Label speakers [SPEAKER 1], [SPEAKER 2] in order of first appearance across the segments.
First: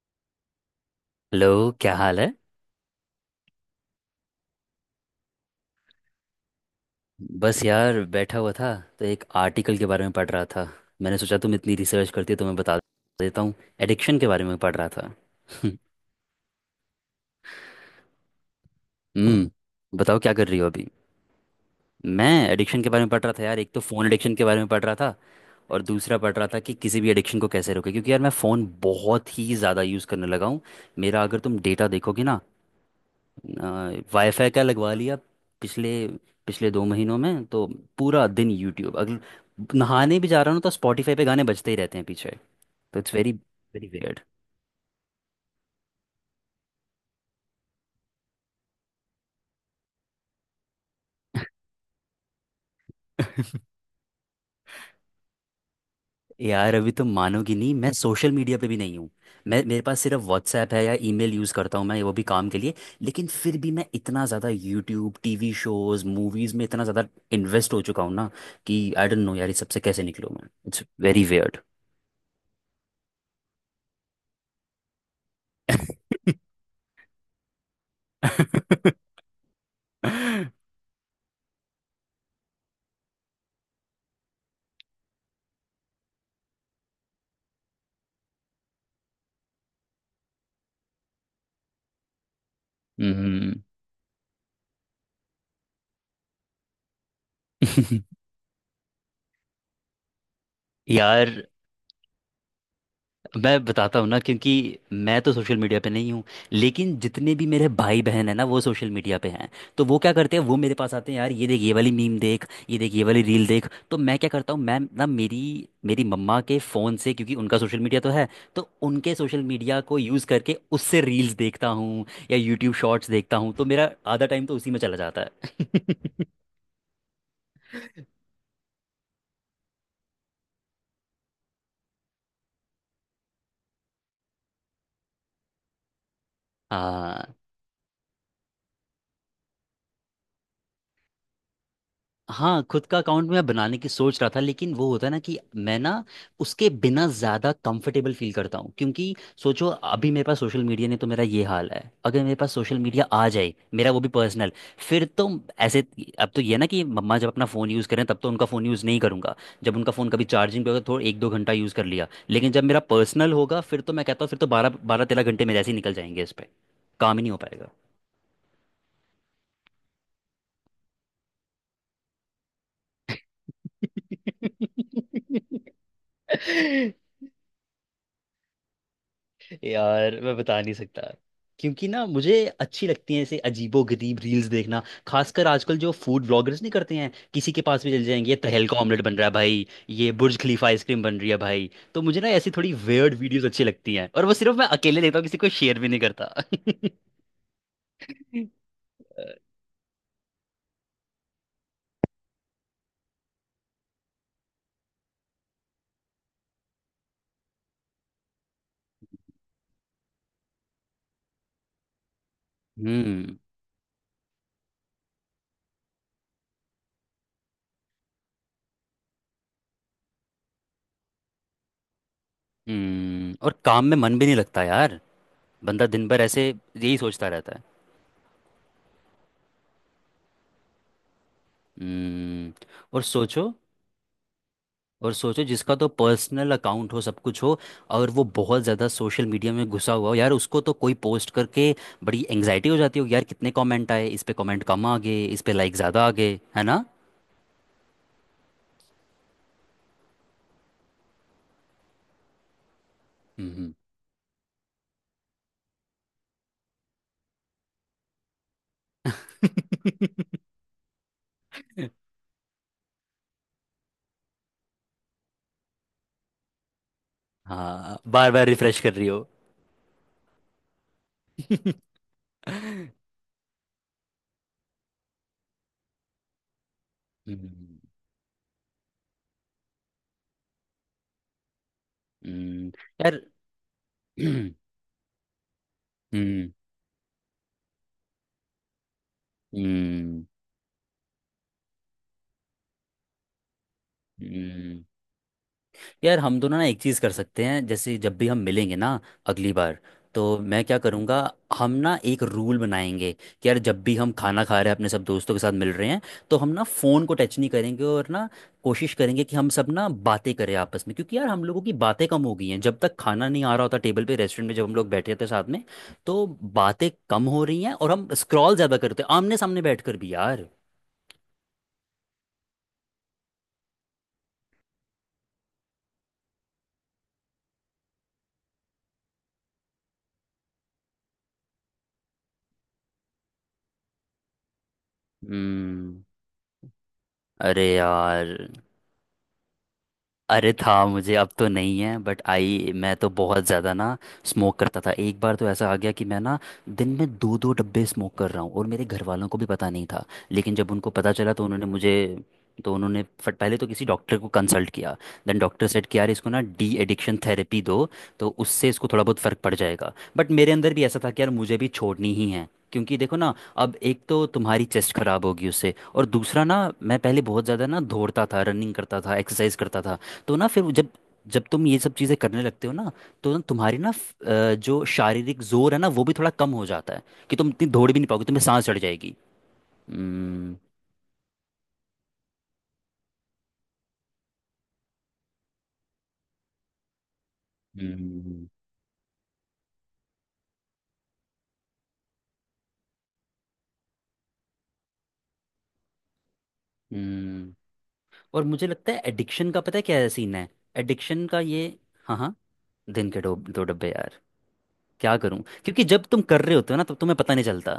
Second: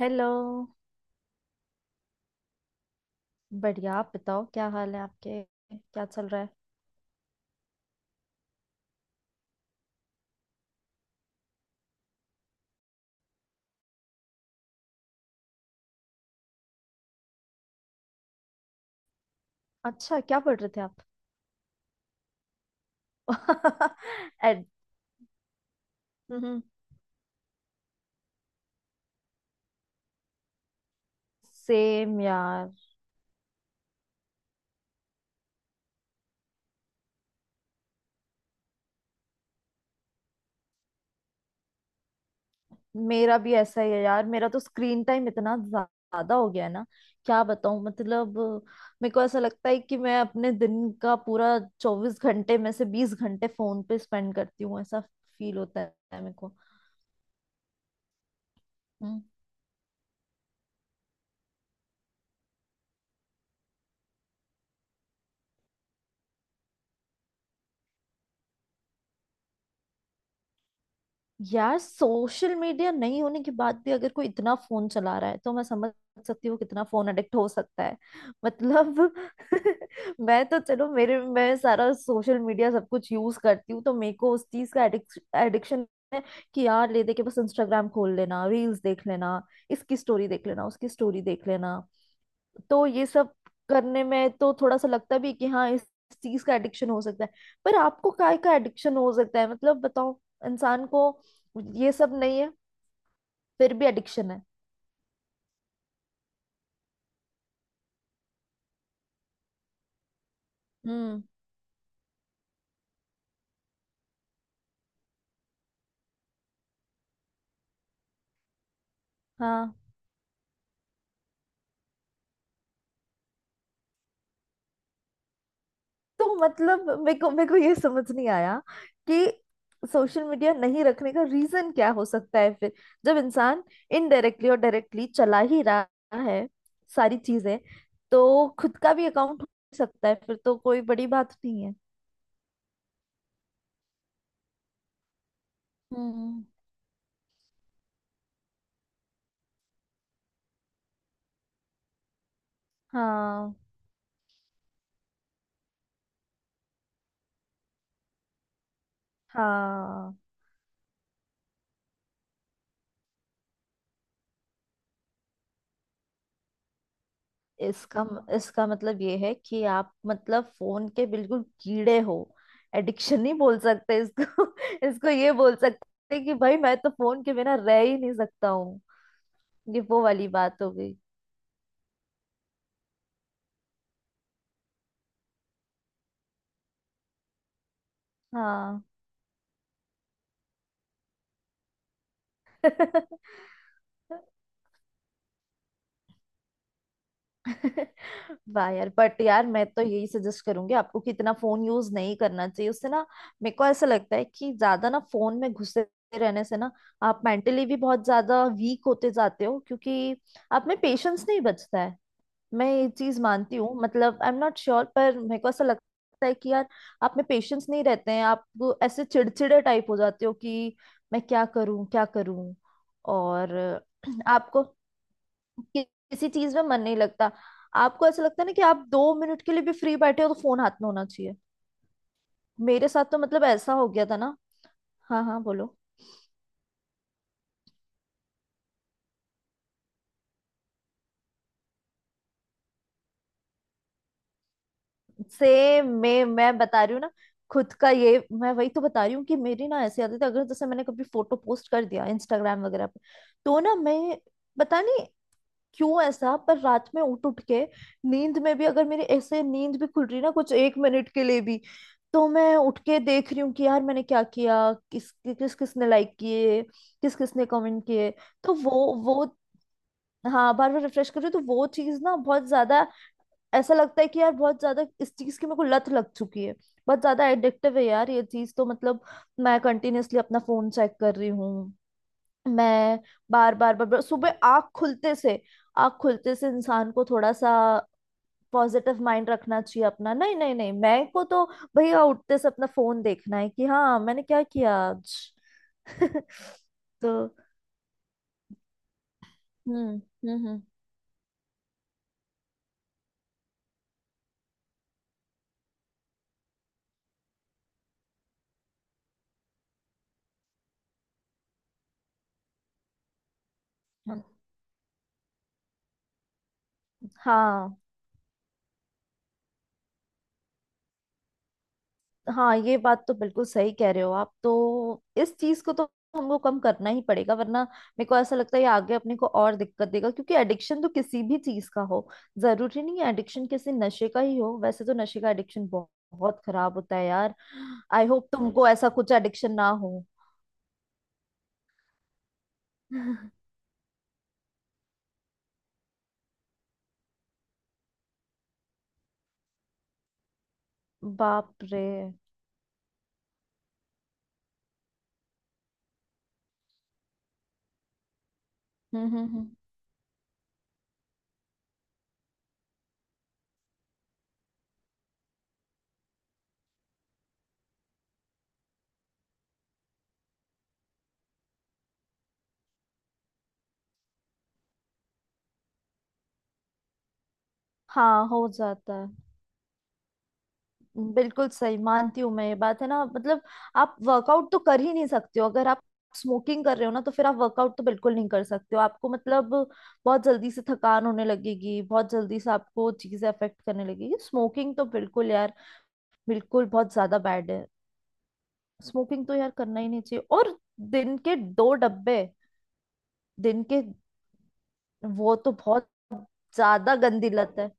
[SPEAKER 1] Hello.
[SPEAKER 2] Hello. क्या हाल है?
[SPEAKER 1] बढ़िया, आप बताओ क्या हाल है आपके? क्या चल रहा है?
[SPEAKER 2] बस यार, बैठा हुआ था। तो एक आर्टिकल के बारे में पढ़ रहा था। मैंने सोचा तुम इतनी रिसर्च करती हो तो मैं बता देता हूँ। एडिक्शन के बारे में पढ़ रहा था। हम्म। बताओ
[SPEAKER 1] अच्छा,
[SPEAKER 2] क्या
[SPEAKER 1] क्या
[SPEAKER 2] कर रही
[SPEAKER 1] पढ़
[SPEAKER 2] हो
[SPEAKER 1] रहे थे
[SPEAKER 2] अभी?
[SPEAKER 1] आप?
[SPEAKER 2] मैं एडिक्शन के बारे में पढ़ रहा था यार। एक तो फ़ोन एडिक्शन के बारे
[SPEAKER 1] एड।
[SPEAKER 2] में पढ़ रहा था, और दूसरा पढ़ रहा था
[SPEAKER 1] हम्म।
[SPEAKER 2] कि किसी भी एडिक्शन को कैसे रोके, क्योंकि यार मैं फ़ोन बहुत ही ज़्यादा यूज़ करने लगा हूँ। मेरा अगर तुम डेटा
[SPEAKER 1] सेम
[SPEAKER 2] देखोगे ना,
[SPEAKER 1] यार,
[SPEAKER 2] वाईफाई का लगवा लिया, पिछले पिछले 2 महीनों में तो पूरा दिन यूट्यूब। अगर नहाने भी जा रहा हूँ तो स्पॉटिफाई पे गाने बजते ही रहते हैं पीछे। तो इट्स वेरी
[SPEAKER 1] मेरा भी ऐसा
[SPEAKER 2] वेरी
[SPEAKER 1] ही है
[SPEAKER 2] वियर्ड।
[SPEAKER 1] यार। मेरा तो स्क्रीन टाइम इतना ज्यादा हो गया है ना। क्या बताऊं, मतलब मेरे को ऐसा लगता है कि मैं अपने दिन का पूरा 24 घंटे में से 20 घंटे फोन पे स्पेंड करती हूँ, ऐसा फील होता है मेरे को।
[SPEAKER 2] यार अभी तो मानोगी नहीं, मैं सोशल मीडिया पे भी नहीं हूँ।
[SPEAKER 1] हम्म।
[SPEAKER 2] मैं मेरे पास सिर्फ व्हाट्सएप है, या ईमेल यूज़ करता हूँ मैं, वो भी काम के लिए। लेकिन फिर भी मैं इतना ज़्यादा यूट्यूब, टीवी शोज़, मूवीज़ में इतना ज़्यादा इन्वेस्ट हो चुका हूँ ना, कि आई डोंट नो यार, इस सबसे कैसे निकलूँ मैं। It's very weird.
[SPEAKER 1] यार सोशल मीडिया नहीं होने के बाद भी अगर कोई इतना फोन चला रहा है तो मैं समझ सकती हूँ कितना फोन एडिक्ट हो सकता है। मतलब मैं तो चलो, मेरे मैं सारा सोशल मीडिया सब कुछ यूज करती हूँ तो मेरे को उस चीज का एडिक्शन है कि यार ले दे के बस इंस्टाग्राम खोल लेना, रील्स देख लेना, इसकी स्टोरी देख लेना, उसकी स्टोरी देख लेना। तो ये सब
[SPEAKER 2] हम्म।
[SPEAKER 1] करने में तो थोड़ा सा लगता भी है कि हाँ, इस चीज का एडिक्शन हो सकता है। पर आपको काय का एडिक्शन हो सकता है, मतलब बताओ, इंसान को
[SPEAKER 2] यार
[SPEAKER 1] ये सब नहीं है
[SPEAKER 2] मैं
[SPEAKER 1] फिर भी
[SPEAKER 2] बताता हूँ ना,
[SPEAKER 1] एडिक्शन है।
[SPEAKER 2] क्योंकि मैं तो सोशल मीडिया पे नहीं हूँ, लेकिन जितने भी मेरे भाई बहन है ना, वो सोशल मीडिया पे हैं। तो वो क्या करते हैं, वो मेरे पास आते हैं,
[SPEAKER 1] हम्म।
[SPEAKER 2] यार ये देख ये वाली मीम देख, ये देख ये वाली रील देख। तो मैं क्या करता हूँ, मैं ना, मेरी मेरी मम्मा के फ़ोन से, क्योंकि उनका सोशल मीडिया तो है, तो उनके सोशल
[SPEAKER 1] हाँ।
[SPEAKER 2] मीडिया को यूज़ करके उससे रील्स देखता हूँ या यूट्यूब शॉर्ट्स देखता हूँ। तो मेरा आधा टाइम तो उसी में चला जाता है।
[SPEAKER 1] तो मतलब मेरे को ये समझ नहीं आया कि सोशल मीडिया नहीं रखने का रीजन क्या हो सकता है फिर, जब इंसान इनडायरेक्टली और डायरेक्टली चला ही रहा है सारी
[SPEAKER 2] हाँ।
[SPEAKER 1] चीजें। तो खुद का भी अकाउंट हो सकता है फिर तो कोई बड़ी बात नहीं है।
[SPEAKER 2] हाँ खुद का अकाउंट मैं बनाने की सोच रहा था, लेकिन वो होता है ना कि मैं ना
[SPEAKER 1] हम्म।
[SPEAKER 2] उसके बिना ज़्यादा कंफर्टेबल फील करता हूँ, क्योंकि सोचो अभी मेरे पास सोशल मीडिया नहीं तो मेरा ये हाल है, अगर मेरे पास सोशल मीडिया आ जाए,
[SPEAKER 1] हाँ
[SPEAKER 2] मेरा वो भी पर्सनल, फिर तो ऐसे। अब तो ये ना कि मम्मा जब अपना फ़ोन यूज़ करें तब तो उनका फ़ोन यूज़ नहीं करूँगा। जब उनका फ़ोन
[SPEAKER 1] हाँ।
[SPEAKER 2] कभी चार्जिंग पे होगा तो थोड़ा एक दो घंटा यूज़ कर लिया, लेकिन जब मेरा पर्सनल होगा, फिर तो मैं कहता हूँ फिर तो बारह बारह तेरह घंटे मेरे ऐसे ही निकल जाएंगे इस पर। काम ही नहीं हो पाएगा।
[SPEAKER 1] इसका इसका मतलब ये है कि आप मतलब फोन के बिल्कुल कीड़े हो। एडिक्शन नहीं बोल सकते इसको इसको ये बोल सकते हैं कि भाई मैं तो फोन के बिना रह ही नहीं सकता हूँ। ये वो
[SPEAKER 2] यार
[SPEAKER 1] वाली
[SPEAKER 2] मैं बता
[SPEAKER 1] बात हो
[SPEAKER 2] नहीं
[SPEAKER 1] गई।
[SPEAKER 2] सकता, क्योंकि ना मुझे अच्छी लगती हैं ऐसे अजीबो गरीब रील्स देखना। खासकर आजकल जो फूड व्लॉगर्स नहीं करते हैं, किसी के पास भी चले जाएंगे, ये तहल का
[SPEAKER 1] हाँ।
[SPEAKER 2] ऑमलेट बन रहा है भाई, ये बुर्ज खलीफा आइसक्रीम बन रही है भाई। तो मुझे ना ऐसी थोड़ी वेयर्ड वीडियोस अच्छी लगती हैं, और वो सिर्फ मैं अकेले देखता हूँ, किसी को शेयर भी नहीं करता।
[SPEAKER 1] वाह यार। बट यार मैं तो यही सजेस्ट करूंगी आपको कि इतना फोन यूज नहीं करना चाहिए। उससे ना मेरे को ऐसा लगता है कि ज्यादा ना फोन में घुसे रहने से ना आप मेंटली भी बहुत ज्यादा वीक होते जाते हो, क्योंकि आप में पेशेंस नहीं बचता है। मैं ये चीज
[SPEAKER 2] हम्म।
[SPEAKER 1] मानती हूँ, मतलब आई एम नॉट श्योर, पर मेरे को ऐसा लगता है कि यार आप में पेशेंस नहीं रहते हैं, आप वो ऐसे चिड़चिड़े टाइप हो जाते हो कि मैं क्या करूं क्या करूं।
[SPEAKER 2] हम्म, और
[SPEAKER 1] और
[SPEAKER 2] काम में मन भी नहीं लगता
[SPEAKER 1] आपको
[SPEAKER 2] यार। बंदा दिन भर
[SPEAKER 1] किसी
[SPEAKER 2] ऐसे
[SPEAKER 1] चीज में मन नहीं
[SPEAKER 2] यही सोचता
[SPEAKER 1] लगता।
[SPEAKER 2] रहता है।
[SPEAKER 1] आपको ऐसा लगता है ना कि आप 2 मिनट के लिए भी फ्री बैठे हो तो फोन हाथ में होना चाहिए।
[SPEAKER 2] हम्म।
[SPEAKER 1] मेरे
[SPEAKER 2] और
[SPEAKER 1] साथ तो मतलब
[SPEAKER 2] सोचो,
[SPEAKER 1] ऐसा हो गया था ना।
[SPEAKER 2] और
[SPEAKER 1] हाँ हाँ
[SPEAKER 2] सोचो
[SPEAKER 1] बोलो।
[SPEAKER 2] जिसका तो पर्सनल अकाउंट हो, सब कुछ हो, और वो बहुत ज़्यादा सोशल मीडिया में घुसा हुआ हो, यार उसको तो कोई पोस्ट करके बड़ी एंग्जाइटी हो जाती होगी यार, कितने कमेंट आए इस पे, कमेंट कम आ गए इस पे, लाइक
[SPEAKER 1] सेम,
[SPEAKER 2] ज़्यादा आ
[SPEAKER 1] मैं
[SPEAKER 2] गए,
[SPEAKER 1] मैं
[SPEAKER 2] है
[SPEAKER 1] बता
[SPEAKER 2] ना?
[SPEAKER 1] रही हूँ ना, खुद का, ये मैं वही तो बता रही हूँ कि मेरी ना ऐसी आदत है, अगर जैसे मैंने कभी फोटो पोस्ट कर दिया इंस्टाग्राम वगैरह पे तो
[SPEAKER 2] हम्म।
[SPEAKER 1] ना मैं पता नहीं क्यों ऐसा, पर रात में उठ उठ के, नींद में भी अगर मेरी ऐसे नींद भी खुल रही है ना कुछ एक मिनट के लिए भी, तो मैं उठ के देख रही हूँ कि यार मैंने क्या किया, किस किस किसने लाइक किए, किस किसने कमेंट
[SPEAKER 2] हाँ
[SPEAKER 1] किए।
[SPEAKER 2] बार बार
[SPEAKER 1] तो वो
[SPEAKER 2] रिफ्रेश कर रही हो।
[SPEAKER 1] वो हाँ, बार बार रिफ्रेश कर रही हूँ, तो वो चीज ना बहुत ज्यादा,
[SPEAKER 2] हम्म,
[SPEAKER 1] ऐसा लगता है कि यार बहुत ज्यादा इस चीज की मेरे को लत लग चुकी है। बहुत ज्यादा एडिक्टिव है यार ये चीज, तो मतलब मैं कंटिन्यूअसली अपना फोन चेक कर रही हूँ।
[SPEAKER 2] हम्म,
[SPEAKER 1] मैं
[SPEAKER 2] यार।
[SPEAKER 1] बार बार बार बार सुबह आँख खुलते से, आँख खुलते से
[SPEAKER 2] हम्म,
[SPEAKER 1] इंसान को थोड़ा सा पॉजिटिव माइंड रखना चाहिए अपना,
[SPEAKER 2] हम्म,
[SPEAKER 1] नहीं नहीं नहीं, मैं को तो भैया उठते से अपना फोन देखना है कि हाँ मैंने क्या किया
[SPEAKER 2] हम्म,
[SPEAKER 1] आज।
[SPEAKER 2] यार हम दोनों ना एक चीज़ कर
[SPEAKER 1] तो
[SPEAKER 2] सकते हैं। जैसे जब भी हम मिलेंगे ना अगली बार,
[SPEAKER 1] हम्म
[SPEAKER 2] तो
[SPEAKER 1] हम्म हम्म,
[SPEAKER 2] मैं क्या करूँगा, हम ना एक रूल बनाएंगे, कि यार जब भी हम खाना खा रहे हैं, अपने सब दोस्तों के साथ मिल रहे हैं, तो हम ना फ़ोन को टच नहीं करेंगे, और ना, कोशिश करेंगे कि हम सब ना बातें करें आपस में, क्योंकि यार हम लोगों की बातें कम हो गई हैं। जब तक खाना नहीं आ रहा होता टेबल पे रेस्टोरेंट में, जब हम लोग बैठे थे साथ में, तो बातें कम हो रही हैं
[SPEAKER 1] हाँ
[SPEAKER 2] और हम स्क्रॉल ज़्यादा करते हैं आमने सामने बैठ कर भी यार।
[SPEAKER 1] हाँ, ये बात तो बिल्कुल सही कह रहे हो आप। तो इस चीज को तो हमको कम करना ही पड़ेगा वरना मेरे को ऐसा लगता है ये आगे अपने को और दिक्कत देगा। क्योंकि एडिक्शन तो किसी भी चीज का हो, जरूरी नहीं है एडिक्शन किसी नशे का ही हो। वैसे तो नशे का एडिक्शन बहुत,
[SPEAKER 2] हम्म।
[SPEAKER 1] बहुत खराब होता है यार।
[SPEAKER 2] अरे
[SPEAKER 1] आई
[SPEAKER 2] यार।
[SPEAKER 1] होप तुमको ऐसा कुछ एडिक्शन ना हो।
[SPEAKER 2] अरे था मुझे, अब तो नहीं है, बट आई मैं तो बहुत ज़्यादा ना स्मोक करता था। एक बार तो ऐसा आ गया कि मैं ना दिन में दो दो डब्बे स्मोक कर रहा हूँ, और मेरे घर वालों को भी पता नहीं था। लेकिन जब उनको पता चला, तो
[SPEAKER 1] बाप
[SPEAKER 2] उन्होंने
[SPEAKER 1] रे।
[SPEAKER 2] मुझे तो उन्होंने फट पहले तो किसी डॉक्टर को कंसल्ट किया। देन डॉक्टर सेट कि यार इसको ना डी एडिक्शन थेरेपी दो, तो उससे इसको थोड़ा बहुत फ़र्क
[SPEAKER 1] हम्म।
[SPEAKER 2] पड़ जाएगा। बट मेरे अंदर भी ऐसा था कि यार मुझे भी छोड़नी ही है, क्योंकि देखो ना, अब एक तो तुम्हारी चेस्ट खराब होगी उससे, और दूसरा ना, मैं पहले बहुत ज़्यादा ना दौड़ता था, रनिंग करता था, एक्सरसाइज करता था, तो ना फिर वो, जब जब तुम ये सब चीज़ें करने लगते हो ना, तो ना तुम्हारी ना जो शारीरिक जोर है ना वो भी थोड़ा कम हो जाता है, कि तुम इतनी दौड़ भी नहीं पाओगे,
[SPEAKER 1] हाँ
[SPEAKER 2] तुम्हें
[SPEAKER 1] हो
[SPEAKER 2] सांस चढ़
[SPEAKER 1] जाता है,
[SPEAKER 2] जाएगी। हम्म।
[SPEAKER 1] बिल्कुल सही मानती हूँ मैं ये बात, है ना? मतलब आप वर्कआउट तो कर ही नहीं सकते हो अगर आप स्मोकिंग कर रहे हो ना, तो फिर आप वर्कआउट तो बिल्कुल नहीं कर
[SPEAKER 2] हम्म।
[SPEAKER 1] सकते हो आपको। मतलब बहुत जल्दी से थकान होने लगेगी, बहुत जल्दी से आपको चीजें अफेक्ट करने लगेगी। स्मोकिंग तो बिल्कुल यार, बिल्कुल बहुत ज्यादा बैड
[SPEAKER 2] हम्म।
[SPEAKER 1] है।
[SPEAKER 2] और मुझे लगता है
[SPEAKER 1] स्मोकिंग तो यार
[SPEAKER 2] एडिक्शन का पता
[SPEAKER 1] करना
[SPEAKER 2] है
[SPEAKER 1] ही नहीं
[SPEAKER 2] क्या
[SPEAKER 1] चाहिए।
[SPEAKER 2] सीन है,
[SPEAKER 1] और दिन
[SPEAKER 2] एडिक्शन
[SPEAKER 1] के
[SPEAKER 2] का ये।
[SPEAKER 1] दो
[SPEAKER 2] हाँ,
[SPEAKER 1] डब्बे,
[SPEAKER 2] हाँ। दिन के दो
[SPEAKER 1] दिन
[SPEAKER 2] दो
[SPEAKER 1] के,
[SPEAKER 2] डब्बे यार, क्या
[SPEAKER 1] वो
[SPEAKER 2] करूं?
[SPEAKER 1] तो
[SPEAKER 2] क्योंकि
[SPEAKER 1] बहुत
[SPEAKER 2] जब तुम कर रहे होते हो ना, तब
[SPEAKER 1] ज्यादा
[SPEAKER 2] तुम्हें
[SPEAKER 1] गंदी
[SPEAKER 2] पता नहीं
[SPEAKER 1] लत है।
[SPEAKER 2] चलता।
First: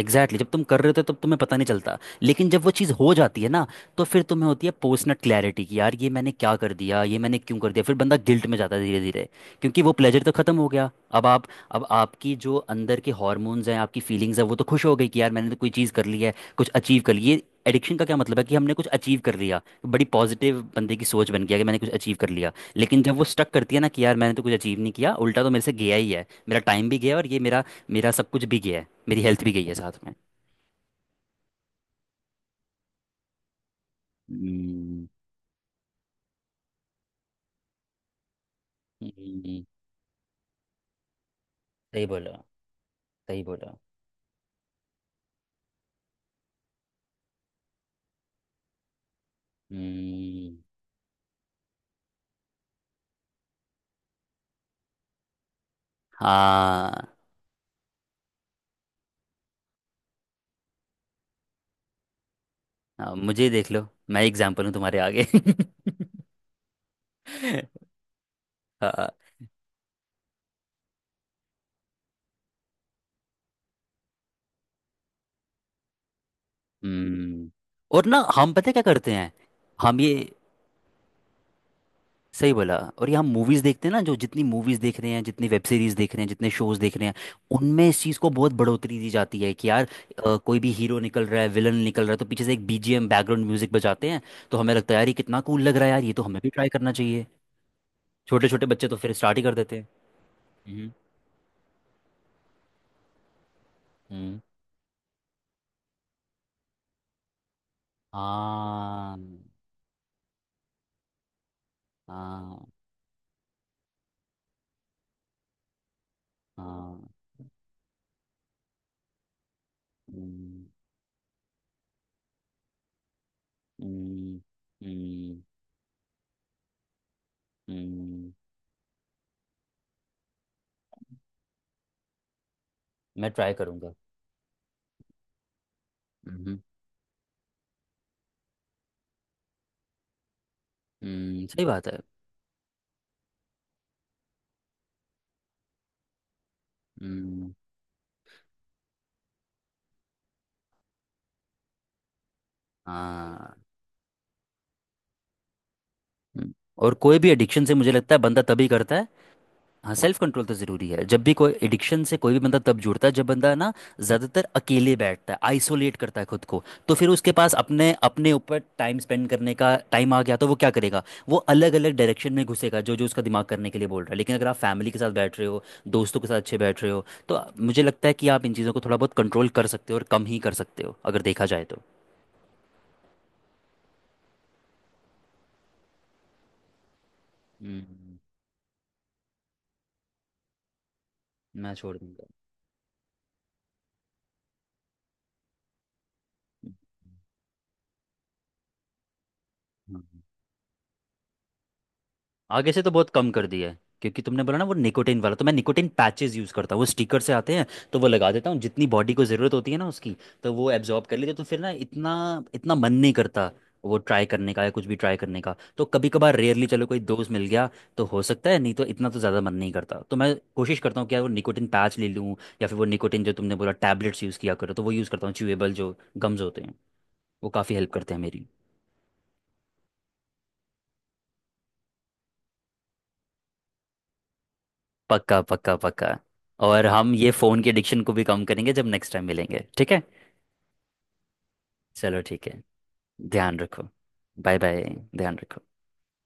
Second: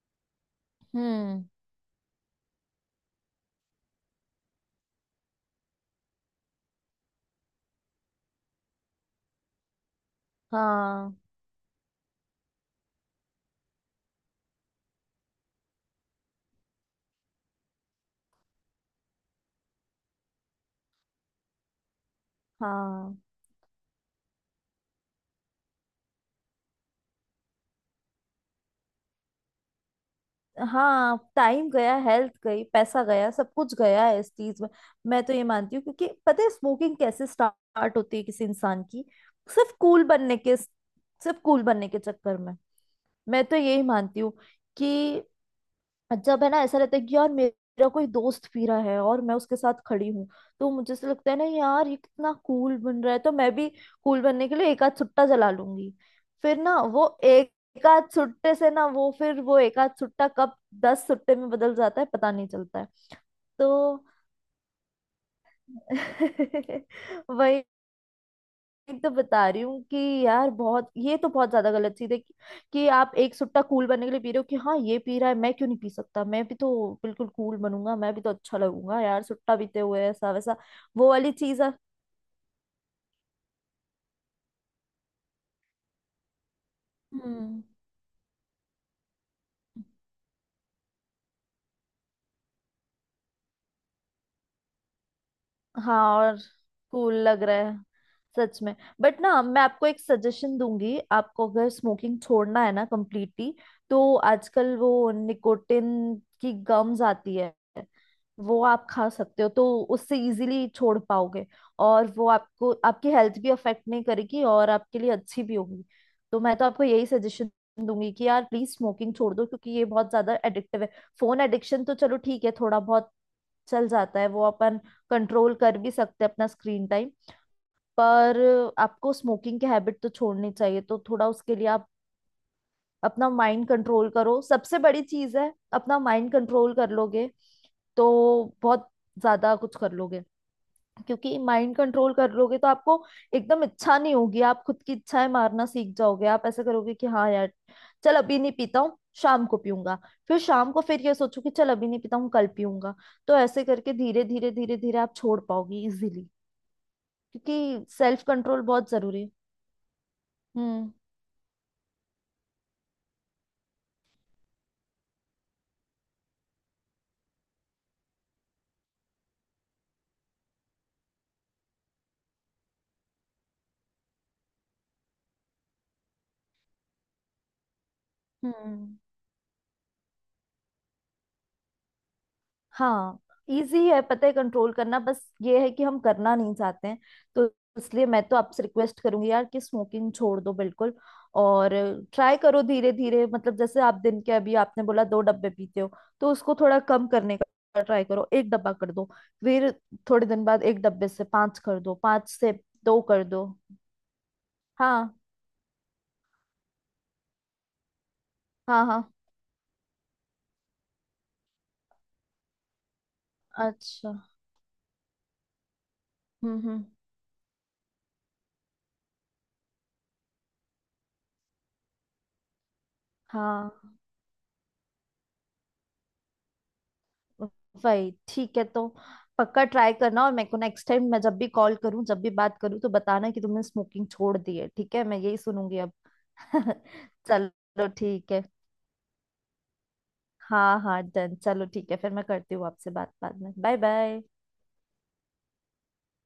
[SPEAKER 2] एग्जैक्टली exactly, जब तुम कर रहे होते हो तब तुम्हें
[SPEAKER 1] हम्म।
[SPEAKER 2] पता नहीं चलता, लेकिन जब वो चीज़ हो जाती है ना, तो फिर तुम्हें होती है पोस्ट नट क्लैरिटी, कि यार ये मैंने क्या कर दिया, ये मैंने क्यों कर दिया। फिर बंदा गिल्ट में जाता है धीरे धीरे, क्योंकि वो प्लेजर तो खत्म हो गया।
[SPEAKER 1] हाँ
[SPEAKER 2] अब आप अब आपकी जो अंदर के हॉर्मोन्स हैं, आपकी फीलिंग्स हैं, वो तो खुश हो गई कि यार मैंने तो कोई चीज़ कर ली है, कुछ अचीव कर ली। ये एडिक्शन का क्या मतलब है, कि हमने कुछ अचीव कर लिया, बड़ी पॉजिटिव बंदे की सोच बन गया कि मैंने कुछ अचीव कर लिया। लेकिन जब
[SPEAKER 1] हाँ।
[SPEAKER 2] वो स्टक करती है ना, कि यार मैंने तो कुछ अचीव नहीं किया, उल्टा तो मेरे से गया ही है, मेरा टाइम भी गया, और ये मेरा मेरा सब कुछ भी गया है, मेरी हेल्थ भी गई है साथ में।
[SPEAKER 1] हाँ, टाइम गया, हेल्थ गई, पैसा गया, सब कुछ गया है इस चीज में।
[SPEAKER 2] हम्म,
[SPEAKER 1] मैं तो ये मानती हूँ, क्योंकि पता है स्मोकिंग कैसे स्टार्ट होती है किसी इंसान की?
[SPEAKER 2] हम्म,
[SPEAKER 1] सिर्फ कूल बनने के, सिर्फ कूल बनने के
[SPEAKER 2] सही बोला,
[SPEAKER 1] चक्कर में।
[SPEAKER 2] सही
[SPEAKER 1] मैं तो
[SPEAKER 2] बोला।
[SPEAKER 1] यही मानती हूँ कि जब है ना ऐसा रहता है कि यार मेरा कोई दोस्त पी रहा है और मैं उसके साथ खड़ी हूँ,
[SPEAKER 2] हम्म।
[SPEAKER 1] तो मुझे से लगता है ना यार ये कितना कूल बन रहा है, तो मैं भी कूल बनने के लिए एक आध सुट्टा जला लूंगी। फिर ना वो
[SPEAKER 2] हाँ,
[SPEAKER 1] एक एक आध सुट्टे से ना वो फिर वो एक आध सुट्टा कब 10 सुट्टे में बदल जाता है पता नहीं चलता है।
[SPEAKER 2] हाँ, मुझे देख लो,
[SPEAKER 1] तो
[SPEAKER 2] मैं एग्जाम्पल हूँ तुम्हारे आगे।
[SPEAKER 1] वही, एक
[SPEAKER 2] हाँ।
[SPEAKER 1] तो बता रही हूँ कि यार बहुत, ये तो बहुत ज्यादा गलत चीज है कि आप एक सुट्टा कूल बनने के लिए पी रहे हो कि हाँ ये पी रहा है मैं क्यों नहीं पी सकता, मैं भी तो बिल्कुल
[SPEAKER 2] हम्म।
[SPEAKER 1] कूल बनूंगा,
[SPEAKER 2] और
[SPEAKER 1] मैं
[SPEAKER 2] ना
[SPEAKER 1] भी तो
[SPEAKER 2] हम
[SPEAKER 1] अच्छा
[SPEAKER 2] पता है क्या
[SPEAKER 1] लगूंगा
[SPEAKER 2] करते
[SPEAKER 1] यार
[SPEAKER 2] हैं,
[SPEAKER 1] सुट्टा पीते
[SPEAKER 2] हम
[SPEAKER 1] हुए
[SPEAKER 2] ये,
[SPEAKER 1] ऐसा वैसा। वो वाली चीज है।
[SPEAKER 2] सही बोला। और ये हम मूवीज देखते हैं ना, जो जितनी मूवीज देख रहे हैं, जितनी वेब सीरीज देख रहे हैं, जितने शोज देख रहे हैं,
[SPEAKER 1] हम्म।
[SPEAKER 2] उनमें इस चीज को बहुत बढ़ोतरी दी जाती है, कि यार कोई भी हीरो निकल रहा है, विलन निकल रहा है, तो पीछे से एक बीजीएम बैकग्राउंड म्यूजिक बजाते हैं, तो हमें लगता है यार ये कितना कूल लग रहा है,
[SPEAKER 1] हाँ।
[SPEAKER 2] यार ये तो
[SPEAKER 1] और
[SPEAKER 2] हमें भी ट्राई करना
[SPEAKER 1] कूल
[SPEAKER 2] चाहिए।
[SPEAKER 1] लग रहा है।
[SPEAKER 2] छोटे
[SPEAKER 1] सच
[SPEAKER 2] छोटे
[SPEAKER 1] में।
[SPEAKER 2] बच्चे तो फिर
[SPEAKER 1] बट
[SPEAKER 2] स्टार्ट
[SPEAKER 1] ना
[SPEAKER 2] ही कर
[SPEAKER 1] मैं
[SPEAKER 2] देते
[SPEAKER 1] आपको
[SPEAKER 2] हैं।
[SPEAKER 1] एक सजेशन
[SPEAKER 2] हम्म।
[SPEAKER 1] दूंगी, आपको अगर स्मोकिंग छोड़ना है ना कम्प्लीटली, तो
[SPEAKER 2] हम्म।
[SPEAKER 1] आजकल वो निकोटिन की गम्स आती है, वो आप खा
[SPEAKER 2] हाँ,
[SPEAKER 1] सकते हो। तो उससे इजीली छोड़ पाओगे, और वो
[SPEAKER 2] हाँ,
[SPEAKER 1] आपको, आपकी हेल्थ भी अफेक्ट नहीं करेगी और आपके लिए अच्छी भी होगी। तो मैं तो आपको
[SPEAKER 2] हाँ।
[SPEAKER 1] यही सजेशन दूंगी कि यार प्लीज स्मोकिंग छोड़ दो, क्योंकि ये बहुत ज्यादा
[SPEAKER 2] हम्म,
[SPEAKER 1] एडिक्टिव है। फोन एडिक्शन तो चलो ठीक है, थोड़ा बहुत चल जाता है,
[SPEAKER 2] हम्म,
[SPEAKER 1] वो अपन
[SPEAKER 2] हम्म,
[SPEAKER 1] कंट्रोल कर भी सकते हैं अपना स्क्रीन टाइम।
[SPEAKER 2] हम्म।
[SPEAKER 1] पर आपको स्मोकिंग की हैबिट तो छोड़नी चाहिए। तो थोड़ा उसके लिए आप अपना
[SPEAKER 2] मैं ट्राई
[SPEAKER 1] माइंड
[SPEAKER 2] करूंगा।
[SPEAKER 1] कंट्रोल करो, सबसे बड़ी चीज है, अपना माइंड
[SPEAKER 2] हम्म।
[SPEAKER 1] कंट्रोल कर लोगे तो बहुत ज्यादा कुछ कर लोगे। क्योंकि
[SPEAKER 2] सही
[SPEAKER 1] माइंड
[SPEAKER 2] बात है।
[SPEAKER 1] कंट्रोल कर लोगे तो आपको एकदम इच्छा नहीं होगी, आप खुद की इच्छाएं मारना सीख जाओगे। आप ऐसा करोगे कि हाँ
[SPEAKER 2] हम्म।
[SPEAKER 1] यार चल अभी नहीं पीता हूँ, शाम को पीऊंगा। फिर शाम को फिर ये सोचो कि चल अभी नहीं पीता हूँ, कल पीऊंगा। तो
[SPEAKER 2] हाँ।
[SPEAKER 1] ऐसे करके धीरे धीरे धीरे धीरे आप छोड़ पाओगे इजिली।
[SPEAKER 2] हम्म। और कोई भी एडिक्शन से
[SPEAKER 1] क्योंकि
[SPEAKER 2] मुझे लगता है
[SPEAKER 1] सेल्फ
[SPEAKER 2] बंदा
[SPEAKER 1] कंट्रोल
[SPEAKER 2] तभी
[SPEAKER 1] बहुत
[SPEAKER 2] करता है।
[SPEAKER 1] जरूरी है।
[SPEAKER 2] हाँ सेल्फ कंट्रोल तो ज़रूरी
[SPEAKER 1] हम्म
[SPEAKER 2] है। जब भी कोई एडिक्शन से कोई भी बंदा तब जुड़ता है, जब बंदा ना ज़्यादातर अकेले बैठता है, आइसोलेट करता है खुद को। तो फिर उसके पास अपने अपने ऊपर टाइम स्पेंड करने का टाइम आ गया, तो वो क्या करेगा, वो अलग अलग डायरेक्शन में घुसेगा, जो जो उसका दिमाग करने के लिए बोल रहा है। लेकिन अगर आप फैमिली के साथ बैठ रहे हो, दोस्तों के साथ अच्छे बैठ रहे हो, तो मुझे लगता है कि आप इन चीज़ों को थोड़ा
[SPEAKER 1] हम्म।
[SPEAKER 2] बहुत कंट्रोल कर सकते हो, और कम ही कर सकते हो, अगर देखा जाए तो।
[SPEAKER 1] हाँ, इजी है पता है कंट्रोल करना, बस ये है कि हम करना नहीं चाहते हैं। तो इसलिए
[SPEAKER 2] हम्म।
[SPEAKER 1] मैं तो आपसे रिक्वेस्ट करूंगी यार कि स्मोकिंग छोड़ दो बिल्कुल। और
[SPEAKER 2] मैं छोड़ दूंगा।
[SPEAKER 1] ट्राई करो धीरे धीरे, मतलब जैसे आप दिन के, अभी आपने बोला दो डब्बे पीते हो, तो उसको थोड़ा कम करने का ट्राई करो, एक डब्बा कर दो। फिर थोड़े
[SPEAKER 2] हाँ,
[SPEAKER 1] दिन बाद एक डब्बे से पांच कर दो, पांच से
[SPEAKER 2] आगे से तो
[SPEAKER 1] दो
[SPEAKER 2] बहुत
[SPEAKER 1] कर
[SPEAKER 2] कम कर
[SPEAKER 1] दो।
[SPEAKER 2] दिया है, क्योंकि तुमने बोला ना वो
[SPEAKER 1] हाँ
[SPEAKER 2] निकोटिन वाला, तो मैं निकोटिन पैचेस यूज़ करता हूँ, वो स्टिकर से आते हैं, तो वो लगा देता हूँ,
[SPEAKER 1] हाँ
[SPEAKER 2] जितनी
[SPEAKER 1] हाँ।
[SPEAKER 2] बॉडी को ज़रूरत होती है ना उसकी, तो वो एब्जॉर्ब कर लेती है, तो फिर ना इतना इतना मन नहीं करता वो
[SPEAKER 1] अच्छा।
[SPEAKER 2] ट्राई करने का या कुछ भी ट्राई करने का। तो कभी कभार, रेयरली,
[SPEAKER 1] हम्म।
[SPEAKER 2] चलो कोई दोस्त मिल गया तो हो सकता है, नहीं तो इतना तो ज़्यादा मन नहीं करता। तो मैं कोशिश करता हूँ कि यार वो निकोटिन पैच ले लूँ, या फिर वो निकोटिन जो तुमने
[SPEAKER 1] हाँ
[SPEAKER 2] बोला टैबलेट्स यूज़ किया करो, तो वो यूज़ करता हूँ च्यूएबल जो गम्स होते हैं, वो काफ़ी हेल्प
[SPEAKER 1] वही
[SPEAKER 2] करते हैं मेरी।
[SPEAKER 1] ठीक है तो, पक्का ट्राई करना। और मेरे को नेक्स्ट टाइम, मैं जब भी कॉल करूं, जब भी बात करूं तो बताना कि तुमने स्मोकिंग छोड़ दी है, ठीक है? मैं यही
[SPEAKER 2] पक्का, पक्का,
[SPEAKER 1] सुनूंगी अब।
[SPEAKER 2] पक्का। और हम ये फोन की
[SPEAKER 1] चलो
[SPEAKER 2] एडिक्शन को भी
[SPEAKER 1] ठीक
[SPEAKER 2] कम
[SPEAKER 1] है।
[SPEAKER 2] करेंगे जब नेक्स्ट टाइम मिलेंगे, ठीक है?
[SPEAKER 1] हाँ हाँ डन, चलो ठीक है फिर,
[SPEAKER 2] चलो
[SPEAKER 1] मैं
[SPEAKER 2] ठीक
[SPEAKER 1] करती
[SPEAKER 2] है।
[SPEAKER 1] हूँ आपसे बात बाद में।
[SPEAKER 2] ध्यान
[SPEAKER 1] बाय
[SPEAKER 2] रखो।
[SPEAKER 1] बाय।
[SPEAKER 2] Bye bye. ध्यान रखो।